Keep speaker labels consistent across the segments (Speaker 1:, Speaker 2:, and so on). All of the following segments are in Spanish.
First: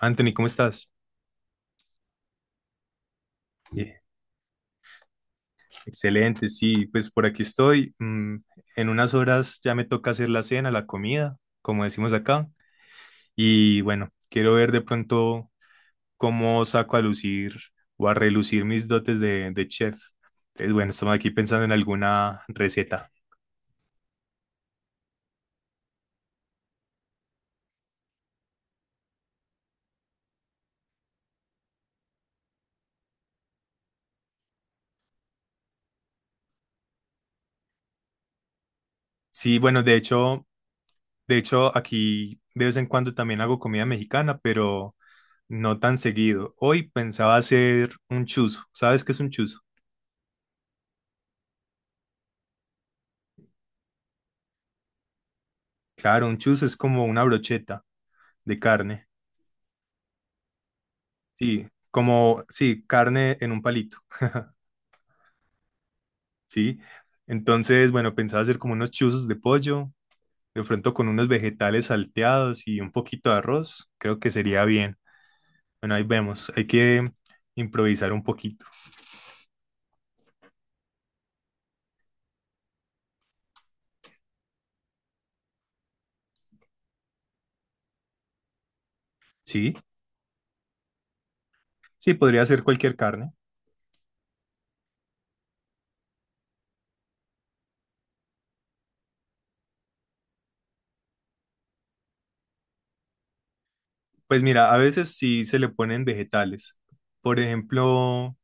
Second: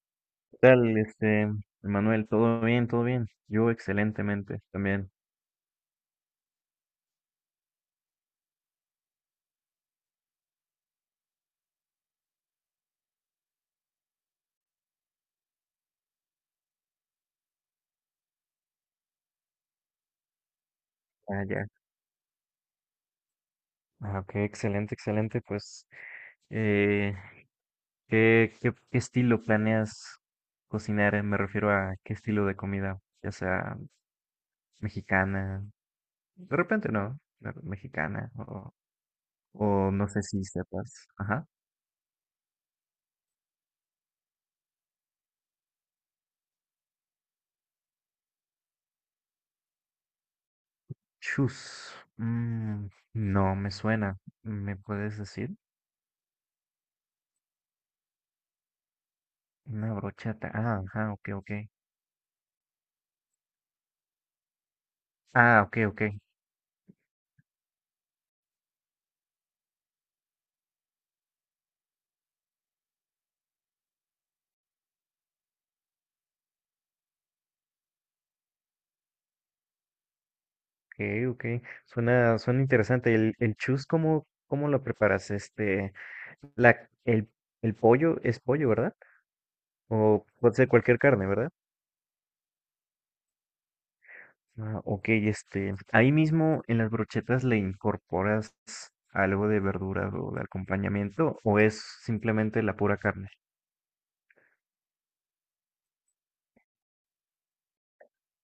Speaker 1: Anthony, ¿cómo estás?
Speaker 2: Tal, Manuel? ¿Todo bien? ¿Todo bien? Yo
Speaker 1: Bien.
Speaker 2: excelentemente también.
Speaker 1: Excelente, sí, pues por aquí estoy. En unas horas ya me toca hacer la cena, la comida, como decimos acá. Y bueno, quiero ver de pronto cómo saco a lucir o a relucir mis dotes de chef. Entonces, bueno, estamos aquí
Speaker 2: Ah,
Speaker 1: pensando
Speaker 2: ya.
Speaker 1: en alguna receta.
Speaker 2: Ah, ok, excelente, excelente. Pues, eh, ¿ qué estilo planeas cocinar? Me refiero a qué estilo de comida, ya sea mexicana, de repente no, mexicana,
Speaker 1: Sí, bueno,
Speaker 2: o
Speaker 1: de
Speaker 2: no sé si
Speaker 1: hecho,
Speaker 2: sepas.
Speaker 1: de
Speaker 2: Ajá.
Speaker 1: hecho, aquí de vez en cuando también hago comida mexicana, pero no tan seguido. Hoy pensaba hacer un chuzo. ¿Sabes qué es un chuzo?
Speaker 2: Chus. Mm, no me suena. ¿Me puedes decir?
Speaker 1: Claro, un chuzo es como una brocheta de carne,
Speaker 2: Una brochata. Ah, ajá, ok, ok.
Speaker 1: sí, como, sí, carne en un palito,
Speaker 2: Ah, ok, ok.
Speaker 1: sí. Entonces, bueno, pensaba hacer como unos chuzos de pollo, de pronto con unos vegetales salteados y un poquito de arroz, creo que sería bien. Bueno, ahí vemos, hay que improvisar un poquito,
Speaker 2: Okay, okay. Suena interesante. El chus, ¿ cómo lo preparas? La, el, el pollo es pollo, ¿verdad?
Speaker 1: sí,
Speaker 2: O puede ser cualquier carne, ¿verdad?
Speaker 1: sí, podría ser cualquier carne.
Speaker 2: Ah, ok, este, ahí mismo en las brochetas le incorporas algo de verduras o de acompañamiento, o es simplemente la pura carne.
Speaker 1: Pues mira, a veces sí se le ponen vegetales, por ejemplo,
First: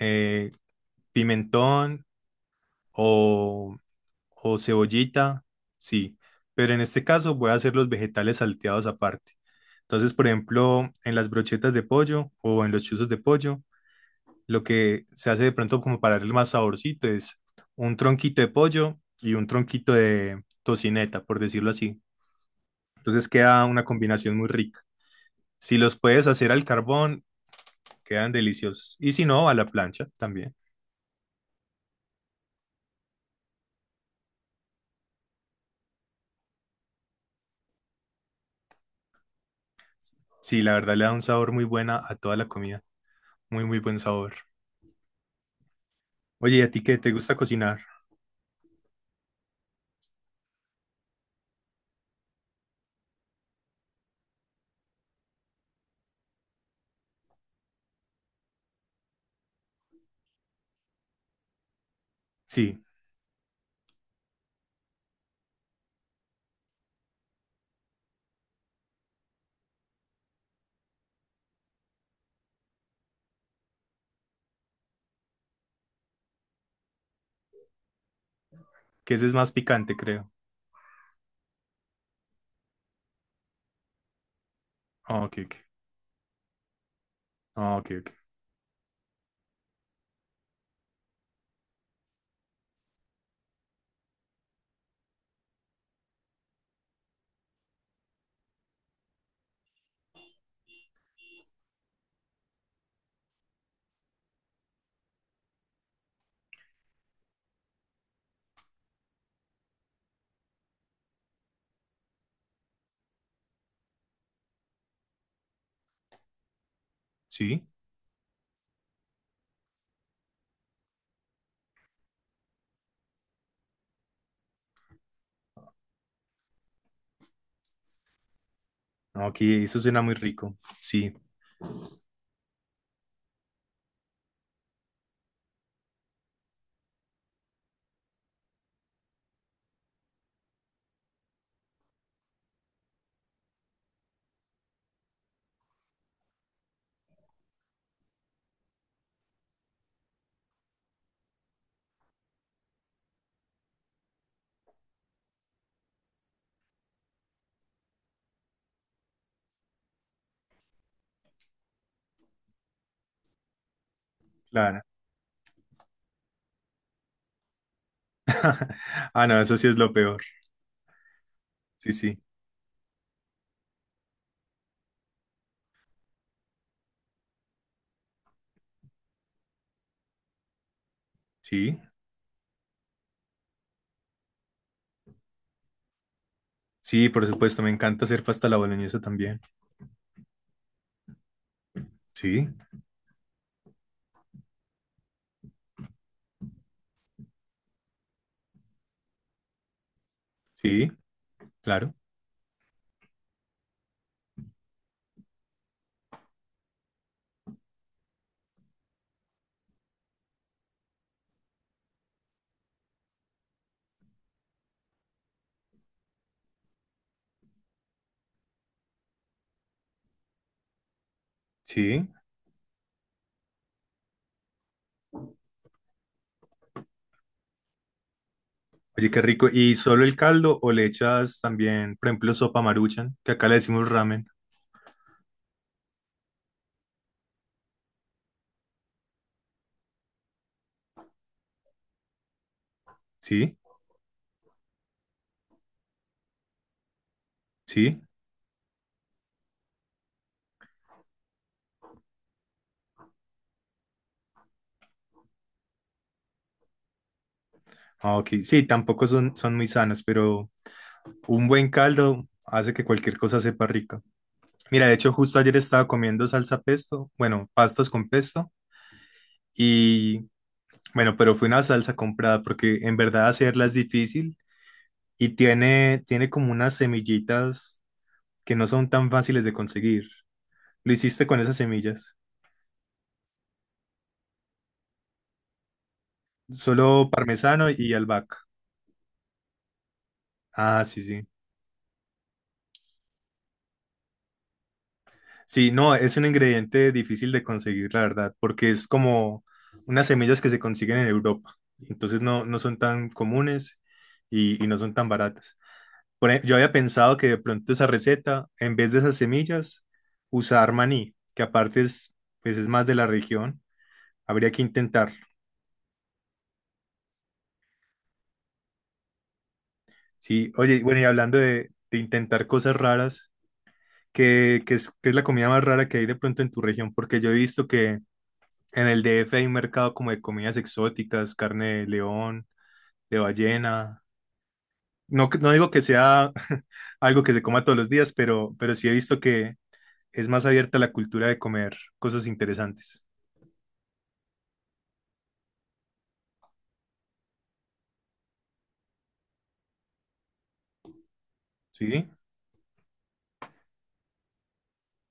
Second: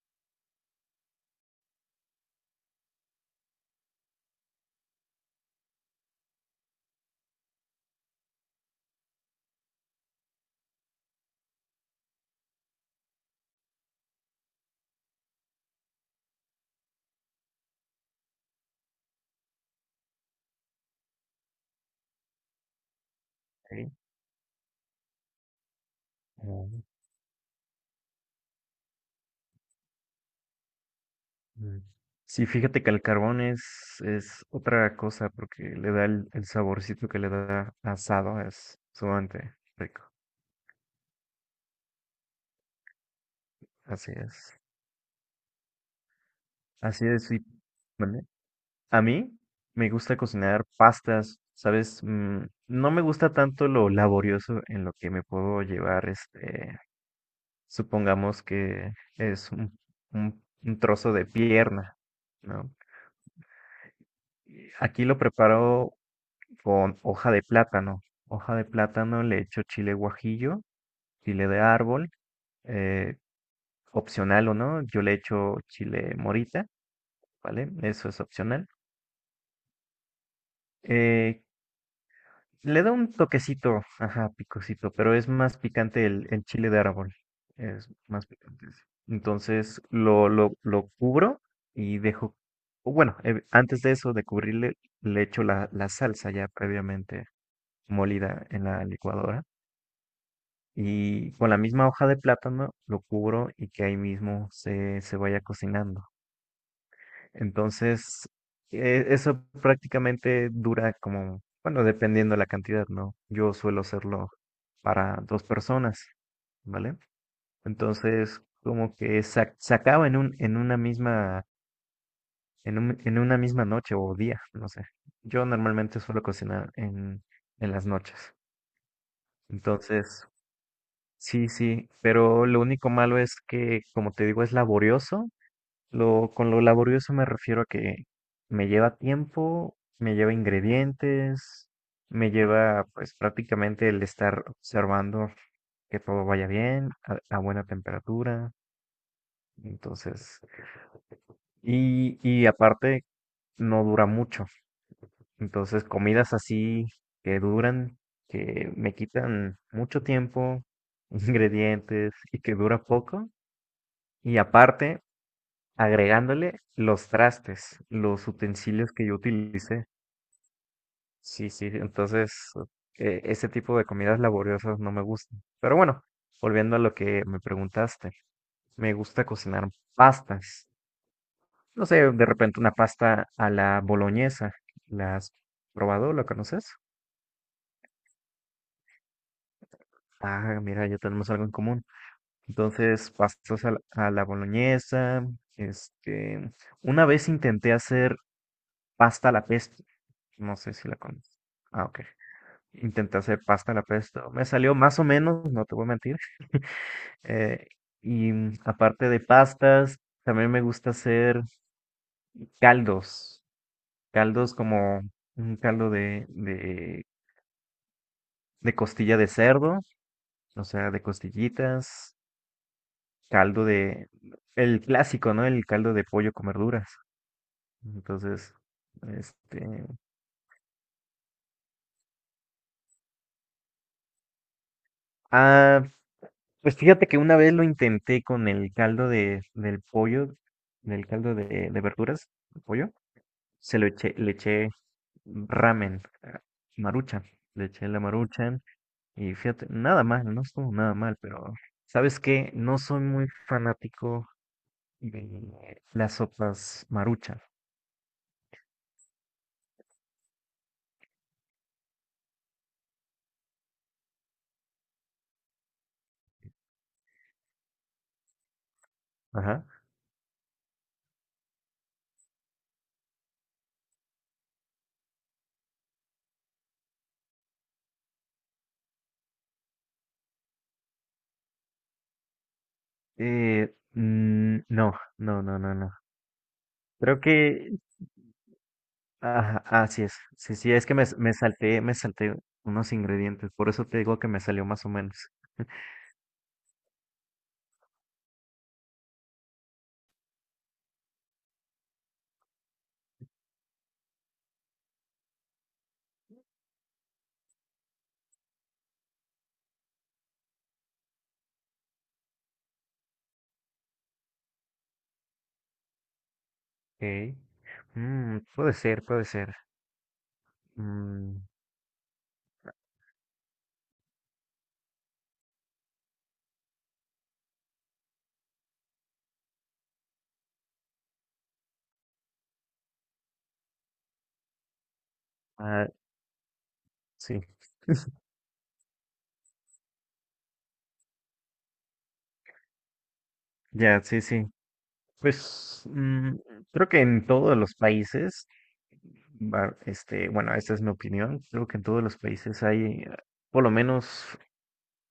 Speaker 1: eh, pimentón o, o cebollita, sí, pero en este caso voy a hacer los vegetales salteados aparte. Entonces, por ejemplo, en las brochetas de pollo o en los chuzos de pollo, lo que se hace de pronto como para darle más saborcito es un tronquito de pollo y un tronquito de tocineta, por decirlo así. Entonces queda una
Speaker 2: Ok.
Speaker 1: combinación muy rica. Si los puedes hacer al
Speaker 2: Oh,
Speaker 1: carbón, quedan deliciosos. Y si no, a la plancha también.
Speaker 2: mm. Sí, fíjate que el carbón es otra cosa porque le da el saborcito que le da asado, es sumamente rico.
Speaker 1: Sí, la verdad le da un sabor muy buena a toda la comida. Muy, muy buen
Speaker 2: Así
Speaker 1: sabor.
Speaker 2: es.
Speaker 1: Oye, ¿y a ti qué
Speaker 2: Así
Speaker 1: te
Speaker 2: es,
Speaker 1: gusta
Speaker 2: sí.
Speaker 1: cocinar?
Speaker 2: ¿Vale? A mí me gusta cocinar pastas, ¿sabes? Mm, no me gusta tanto lo laborioso en lo que me puedo llevar, este, supongamos que es un, un trozo de pierna, ¿no?
Speaker 1: Sí,
Speaker 2: Y aquí lo preparo con hoja de plátano. Hoja de plátano, le echo chile guajillo, chile de árbol, eh, opcional o no, yo le echo chile morita, ¿vale? Eso es opcional.
Speaker 1: que ese es más picante, creo.
Speaker 2: Eh, Le da un toquecito, ajá, picosito, pero
Speaker 1: Ah,
Speaker 2: es
Speaker 1: ok, ok.
Speaker 2: más picante el chile de árbol.
Speaker 1: Ah, ok,
Speaker 2: Es
Speaker 1: ok.
Speaker 2: más picante. Sí. Entonces lo cubro y dejo, o bueno, antes de eso, de cubrirle, le echo la salsa ya previamente molida en la licuadora. Y con la misma hoja de plátano lo cubro y que ahí mismo se vaya cocinando. Entonces, eso prácticamente dura como, bueno, dependiendo la cantidad, ¿no? Yo suelo hacerlo para dos personas, ¿vale?
Speaker 1: Sí.
Speaker 2: Entonces, como que se acaba en un, en una misma, en en una misma noche o día, no sé. Yo normalmente suelo cocinar en las noches.
Speaker 1: Ah, ok, eso suena muy
Speaker 2: Entonces,
Speaker 1: rico. Sí,
Speaker 2: sí, sí, pero lo único malo es que, como te digo, es laborioso. Lo, con lo laborioso me refiero a que me lleva tiempo, me lleva ingredientes, me lleva pues prácticamente el estar observando que todo vaya bien, a buena temperatura, entonces, y aparte no dura mucho, entonces comidas así que duran, que me quitan mucho tiempo, ingredientes y que dura poco, y
Speaker 1: claro.
Speaker 2: aparte agregándole los trastes, los utensilios que yo
Speaker 1: Ah, no, eso sí es
Speaker 2: utilicé.
Speaker 1: lo peor.
Speaker 2: Sí, sí,
Speaker 1: Sí, sí.
Speaker 2: entonces ese tipo de comidas laboriosas no me gustan. Pero bueno, volviendo a lo que me preguntaste, me gusta cocinar pastas.
Speaker 1: Sí.
Speaker 2: No sé, de repente una pasta a la boloñesa. ¿La has probado? ¿La conoces?
Speaker 1: Sí, por supuesto, me encanta hacer pasta a la boloñesa también.
Speaker 2: Ah, mira, ya tenemos algo en común.
Speaker 1: Sí,
Speaker 2: Entonces, pastas a a la boloñesa. Este, una vez intenté hacer pasta a la pesto. No sé si
Speaker 1: sí,
Speaker 2: la conoces. Ah,
Speaker 1: claro.
Speaker 2: ok. Intenté hacer pasta a la pesto. Me salió más o menos, no te voy a mentir. eh, y mm, aparte de pastas, también me gusta hacer caldos. Caldos como un caldo de costilla de cerdo, o sea, de
Speaker 1: Sí.
Speaker 2: costillitas. Caldo de... El clásico, ¿no? El caldo de pollo con verduras. Entonces,
Speaker 1: Oye, qué rico. ¿Y
Speaker 2: este...
Speaker 1: solo el caldo o le echas también, por ejemplo, sopa maruchan, que acá le decimos ramen?
Speaker 2: Ah, pues fíjate que una vez lo intenté con el caldo de, del pollo, del caldo de verduras, de pollo
Speaker 1: Sí,
Speaker 2: se lo eché, le eché ramen, ah, marucha, le eché la
Speaker 1: sí.
Speaker 2: marucha y fíjate, nada mal, no estuvo nada mal, pero ¿sabes qué? No soy muy fanático de las sopas marucha.
Speaker 1: Ah, ok. Sí, tampoco son, son muy sanas, pero... Un buen caldo hace que cualquier cosa sepa rica. Mira, de hecho, justo ayer estaba comiendo salsa pesto, bueno, pastas con pesto,
Speaker 2: Ajá.
Speaker 1: y bueno, pero fue una salsa comprada porque en verdad hacerla es difícil y tiene como unas semillitas que no son tan fáciles de conseguir. Lo hiciste con esas semillas,
Speaker 2: No, no, no, no, no.
Speaker 1: solo
Speaker 2: Creo
Speaker 1: parmesano
Speaker 2: que,
Speaker 1: y albahaca.
Speaker 2: ajá, así es. Sí, sí,
Speaker 1: Ah,
Speaker 2: es que
Speaker 1: sí, sí.
Speaker 2: me salté unos ingredientes, por eso te digo que me salió más o menos.
Speaker 1: Sí, no, es un ingrediente difícil de conseguir, la verdad, porque es como unas semillas que se consiguen en Europa. Entonces no, no son tan comunes y no son tan baratas. Por ej- yo había pensado que de pronto esa receta, en vez de esas semillas, usar maní, que aparte es, pues es más de la región. Habría que intentarlo.
Speaker 2: Ok. Mm, puede ser, puede ser.
Speaker 1: Sí, oye, y bueno, y hablando
Speaker 2: Mm,
Speaker 1: de intentar cosas raras, ¿qué es la comida más rara que hay de pronto en tu región? Porque yo he visto que en el DF hay un mercado como de comidas exóticas, carne de león, de ballena. No, que- no digo que
Speaker 2: ah,
Speaker 1: sea algo que se
Speaker 2: sí.
Speaker 1: coma todos los días, pero sí he visto que es más abierta la cultura de comer cosas interesantes.
Speaker 2: Ya, sí, sí. Pues creo que en todos los países, este, bueno, esta es mi opinión, creo que en todos
Speaker 1: ¿Sí?
Speaker 2: los países hay por lo menos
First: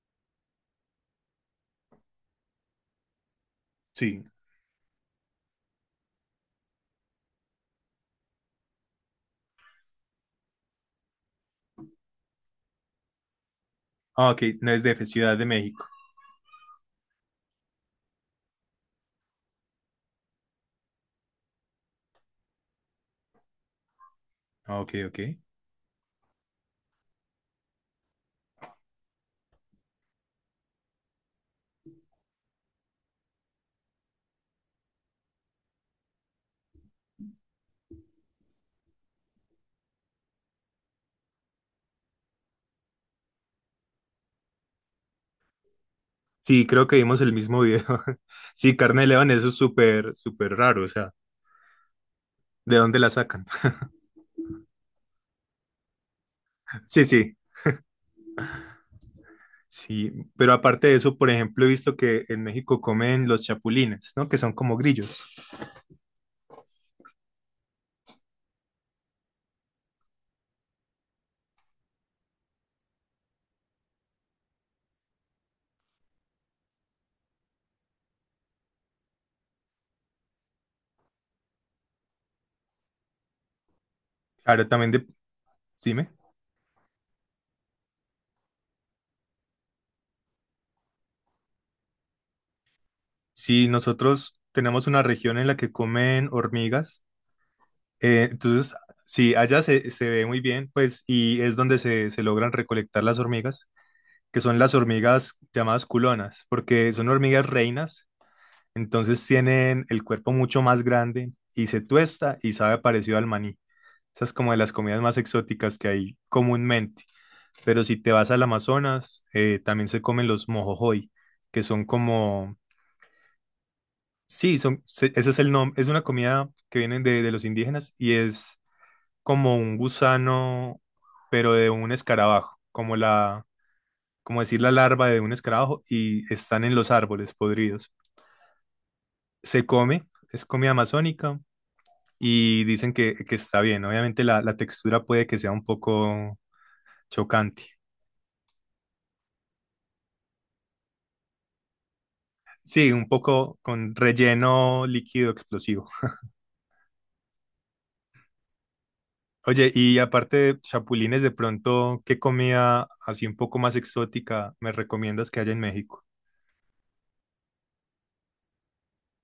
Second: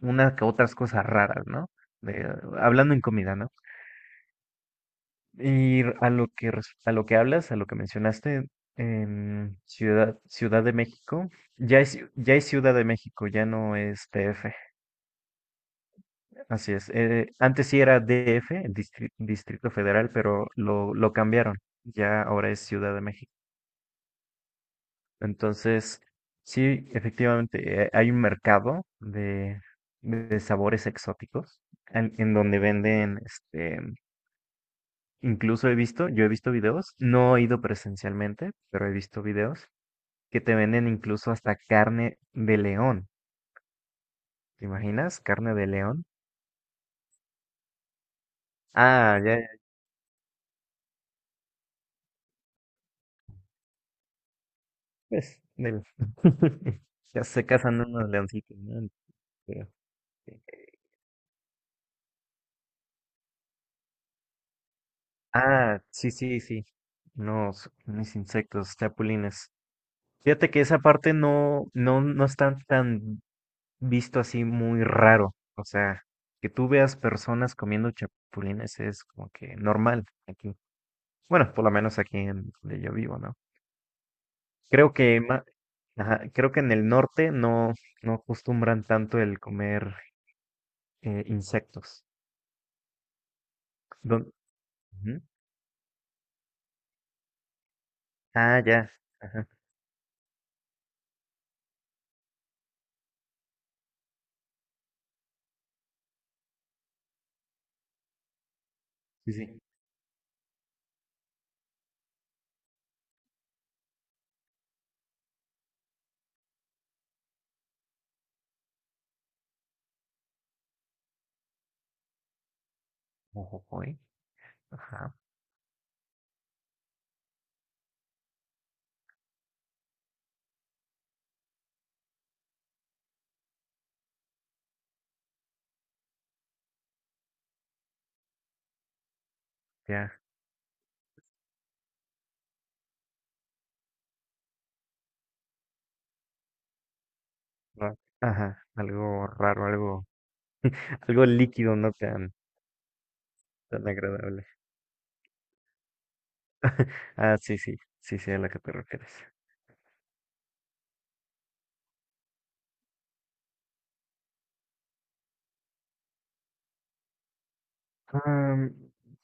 Speaker 2: una que otras cosas raras, ¿no? De, hablando en comida, ¿no?
Speaker 1: Sí.
Speaker 2: Y a lo que a lo que hablas, a lo que mencionaste en Ciudad de México, ya es Ciudad de México, ya no es
Speaker 1: Ah, ok,
Speaker 2: TF.
Speaker 1: no es DF, Ciudad de México.
Speaker 2: Así es. Antes sí era DF, el Distrito Federal, pero lo cambiaron. Ya ahora es Ciudad de México.
Speaker 1: Ah, ok, ok.
Speaker 2: Entonces, sí, efectivamente, hay un mercado de sabores exóticos en donde venden, este, incluso he visto, yo he visto videos, no he ido presencialmente, pero he visto videos que te venden incluso hasta carne de león. ¿Te imaginas? Carne de león.
Speaker 1: Sí, creo que vimos el mismo video. Sí, carne de
Speaker 2: Ah,
Speaker 1: león,
Speaker 2: ya.
Speaker 1: eso es súper, súper raro. O sea, ¿de dónde la sacan?
Speaker 2: Pues,
Speaker 1: Sí,
Speaker 2: ya
Speaker 1: sí,
Speaker 2: se casan unos leoncitos, ¿no? Pero-
Speaker 1: sí. Pero
Speaker 2: este,
Speaker 1: aparte de eso, por ejemplo, he visto que en México comen los chapulines, ¿no? Que son como grillos.
Speaker 2: Ah, sí, sí, sí. Unos, unos insectos, chapulines. Fíjate que esa parte no está tan visto así muy raro. O sea, que tú veas personas comiendo chapulines es como que normal aquí. Bueno, por lo menos aquí en donde yo vivo, ¿no?
Speaker 1: Ahora también
Speaker 2: Creo
Speaker 1: de-
Speaker 2: que
Speaker 1: dime,
Speaker 2: ajá, creo que en el norte no, no acostumbran tanto el comer insectos.
Speaker 1: si
Speaker 2: Don-
Speaker 1: nosotros tenemos una
Speaker 2: Ujú.
Speaker 1: región en la que comen hormigas,
Speaker 2: Ah,
Speaker 1: entonces,
Speaker 2: ya.
Speaker 1: sí,
Speaker 2: Ajá.
Speaker 1: allá se, se ve muy bien, pues, y es donde se logran recolectar las hormigas, que son las hormigas llamadas culonas, porque son hormigas reinas, entonces
Speaker 2: Sí, sí.
Speaker 1: tienen el cuerpo mucho más grande y se tuesta y sabe parecido al maní. Esa es como de las comidas más exóticas que hay comúnmente. Pero si te vas al Amazonas, también se comen los mojojoy, que son como...
Speaker 2: Mojojoy.
Speaker 1: Sí, son, se-
Speaker 2: Ajá.
Speaker 1: ese es el nombre, es una comida que viene de los indígenas y es como un gusano, pero de un escarabajo, como la, como decir la larva de un escarabajo y están en los árboles podridos. Se come,
Speaker 2: Ya.
Speaker 1: es comida amazónica y dicen que está bien. Obviamente la textura puede que sea un poco chocante.
Speaker 2: ra- Ajá. Algo raro, algo, algo líquido, no tan,
Speaker 1: Sí, un poco
Speaker 2: tan
Speaker 1: con
Speaker 2: agradable.
Speaker 1: relleno líquido explosivo.
Speaker 2: Ah, sí, sí. Sí, sí, a la que te refieres.
Speaker 1: Oye, y aparte de chapulines, de pronto, ¿qué comida así un poco más exótica me recomiendas que haya en México?
Speaker 2: Am,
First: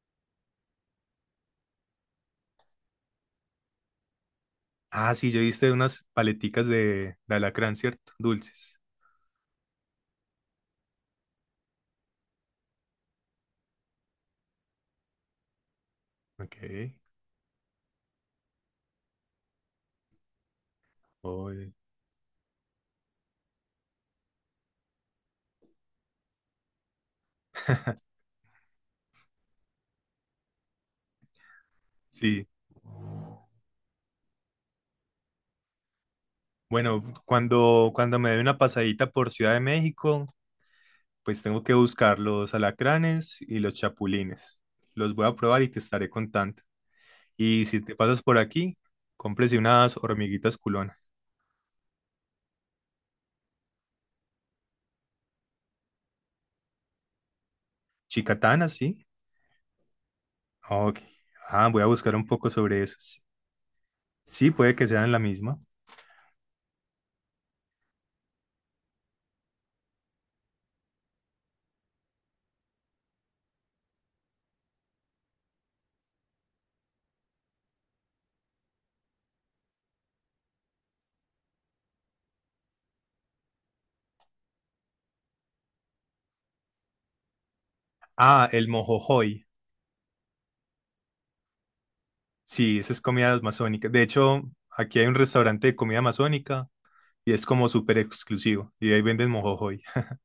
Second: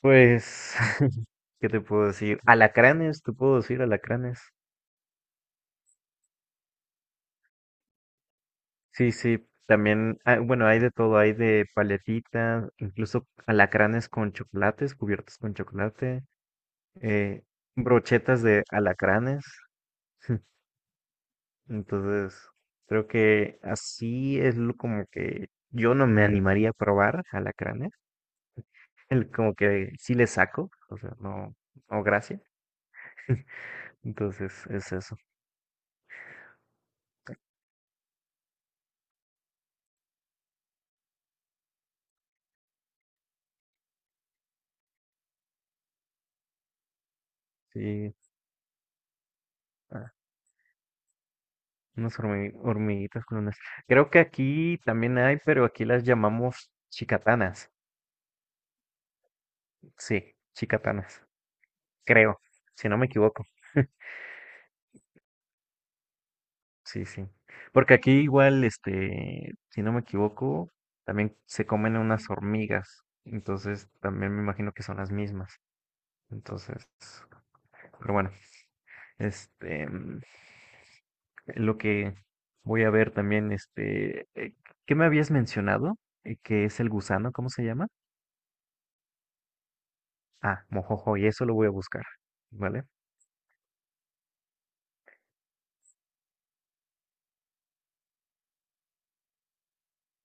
Speaker 2: pues, ¿qué te puedo decir? Alacranes, te puedo decir alacranes.
Speaker 1: Ah, sí, yo viste unas paleticas de alacrán, ¿cierto? Dulces.
Speaker 2: Sí, sí. También, ah, bueno, hay de todo, hay de paletitas, incluso alacranes con chocolates, cubiertos con chocolate,
Speaker 1: Ok.
Speaker 2: eh, brochetas de alacranes.
Speaker 1: Oy.
Speaker 2: Entonces, creo que así es lo como que yo no me animaría a probar alacranes. El, como que sí le saco, o sea, no, no, gracias.
Speaker 1: Sí.
Speaker 2: Entonces, es eso.
Speaker 1: Bueno, cuando me dé una pasadita por Ciudad de México, pues tengo que buscar los alacranes y los chapulines. Los voy a probar y te estaré contando. Y si te
Speaker 2: Sí,
Speaker 1: pasas por aquí, cómprese unas
Speaker 2: ah,
Speaker 1: hormiguitas culonas.
Speaker 2: unas hormiguitas con unas. Creo que aquí también hay, pero aquí las llamamos chicatanas.
Speaker 1: Chicatanas, sí.
Speaker 2: Sí,
Speaker 1: Ok.
Speaker 2: chicatanas.
Speaker 1: Ah, voy a buscar un
Speaker 2: Creo,
Speaker 1: poco sobre
Speaker 2: si
Speaker 1: eso.
Speaker 2: no me
Speaker 1: S-
Speaker 2: equivoco.
Speaker 1: sí, puede que sean la misma.
Speaker 2: Sí, sí. Porque aquí igual, este, si no me equivoco, también se comen unas hormigas. Entonces, también me imagino que son las mismas. Entonces, pero bueno, este, mm, lo que voy a ver también, ¿qué me habías mencionado? ¿Qué es el gusano? ¿Cómo se llama?
Speaker 1: Ah, el mojojoy.
Speaker 2: Ah, mojojoy, eso lo voy a buscar,
Speaker 1: Sí,
Speaker 2: ¿vale?
Speaker 1: esa es comida amazónica. De hecho, aquí hay un restaurante de comida amazónica y es como súper exclusivo. Y ahí venden mojojoy.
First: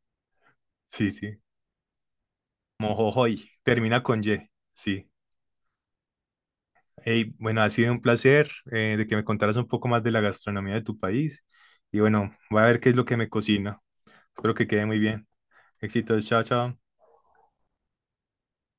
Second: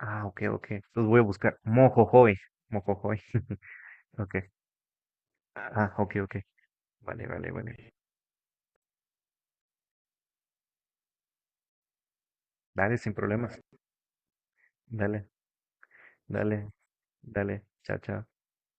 Speaker 2: Ah, ok, ok. Los
Speaker 1: Sí,
Speaker 2: voy a
Speaker 1: sí.
Speaker 2: buscar. Mojojoy, mojojoy.
Speaker 1: Mojojoy. Termina con
Speaker 2: Ok.
Speaker 1: Y. Sí.
Speaker 2: Ah, ok, ok. Vale,
Speaker 1: Hey,
Speaker 2: vale,
Speaker 1: bueno, ha sido
Speaker 2: vale.
Speaker 1: un placer de que me contaras un poco más de la gastronomía de tu país. Y bueno, voy a ver qué es
Speaker 2: Dale,
Speaker 1: lo
Speaker 2: sin
Speaker 1: que me
Speaker 2: problemas.
Speaker 1: cocina. Espero que quede muy bien.
Speaker 2: Dale,
Speaker 1: Éxitos. Chao,
Speaker 2: dale,
Speaker 1: chao.
Speaker 2: dale. Chao, chao.